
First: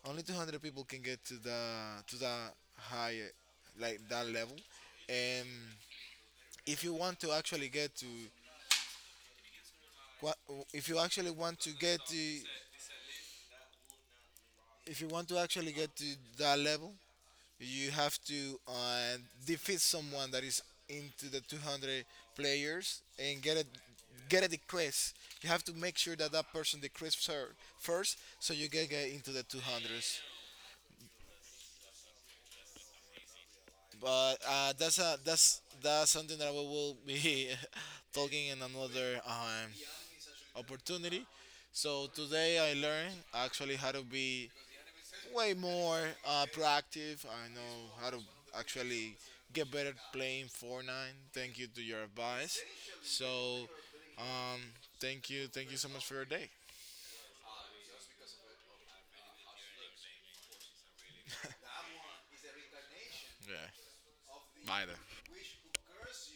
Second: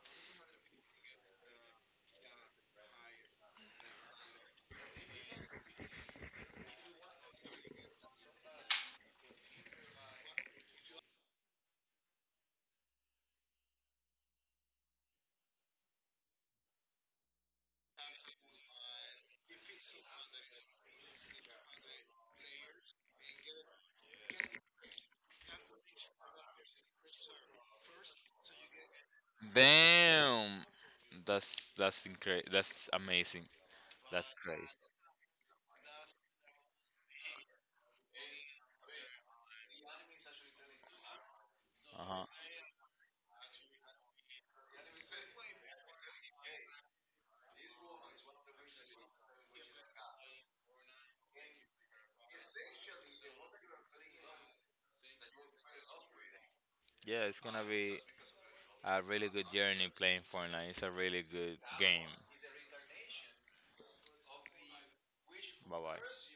A: only 200 people can get to the higher like that level. And if you want to actually get to qua- if you actually want to get to if you want to actually get to that level you have to defeat someone that is into the 200 players and get a decrease. You have to make sure that that person decreases her first so you can get into the 200s.
B: Damn, that's incredible. That's amazing. That's
A: But
B: crazy.
A: that's that's something that we will be talking in another opportunity.
B: Uh
A: So
B: huh.
A: today I learned actually how to be way more proactive. I know how to actually get better playing Fortnite. Thank you to your advice. So um, thank you so much for your day.
B: Yeah, it's gonna be a really good journey playing Fortnite. It's a really good game.
A: Yeah. Bye then.
B: Bye bye.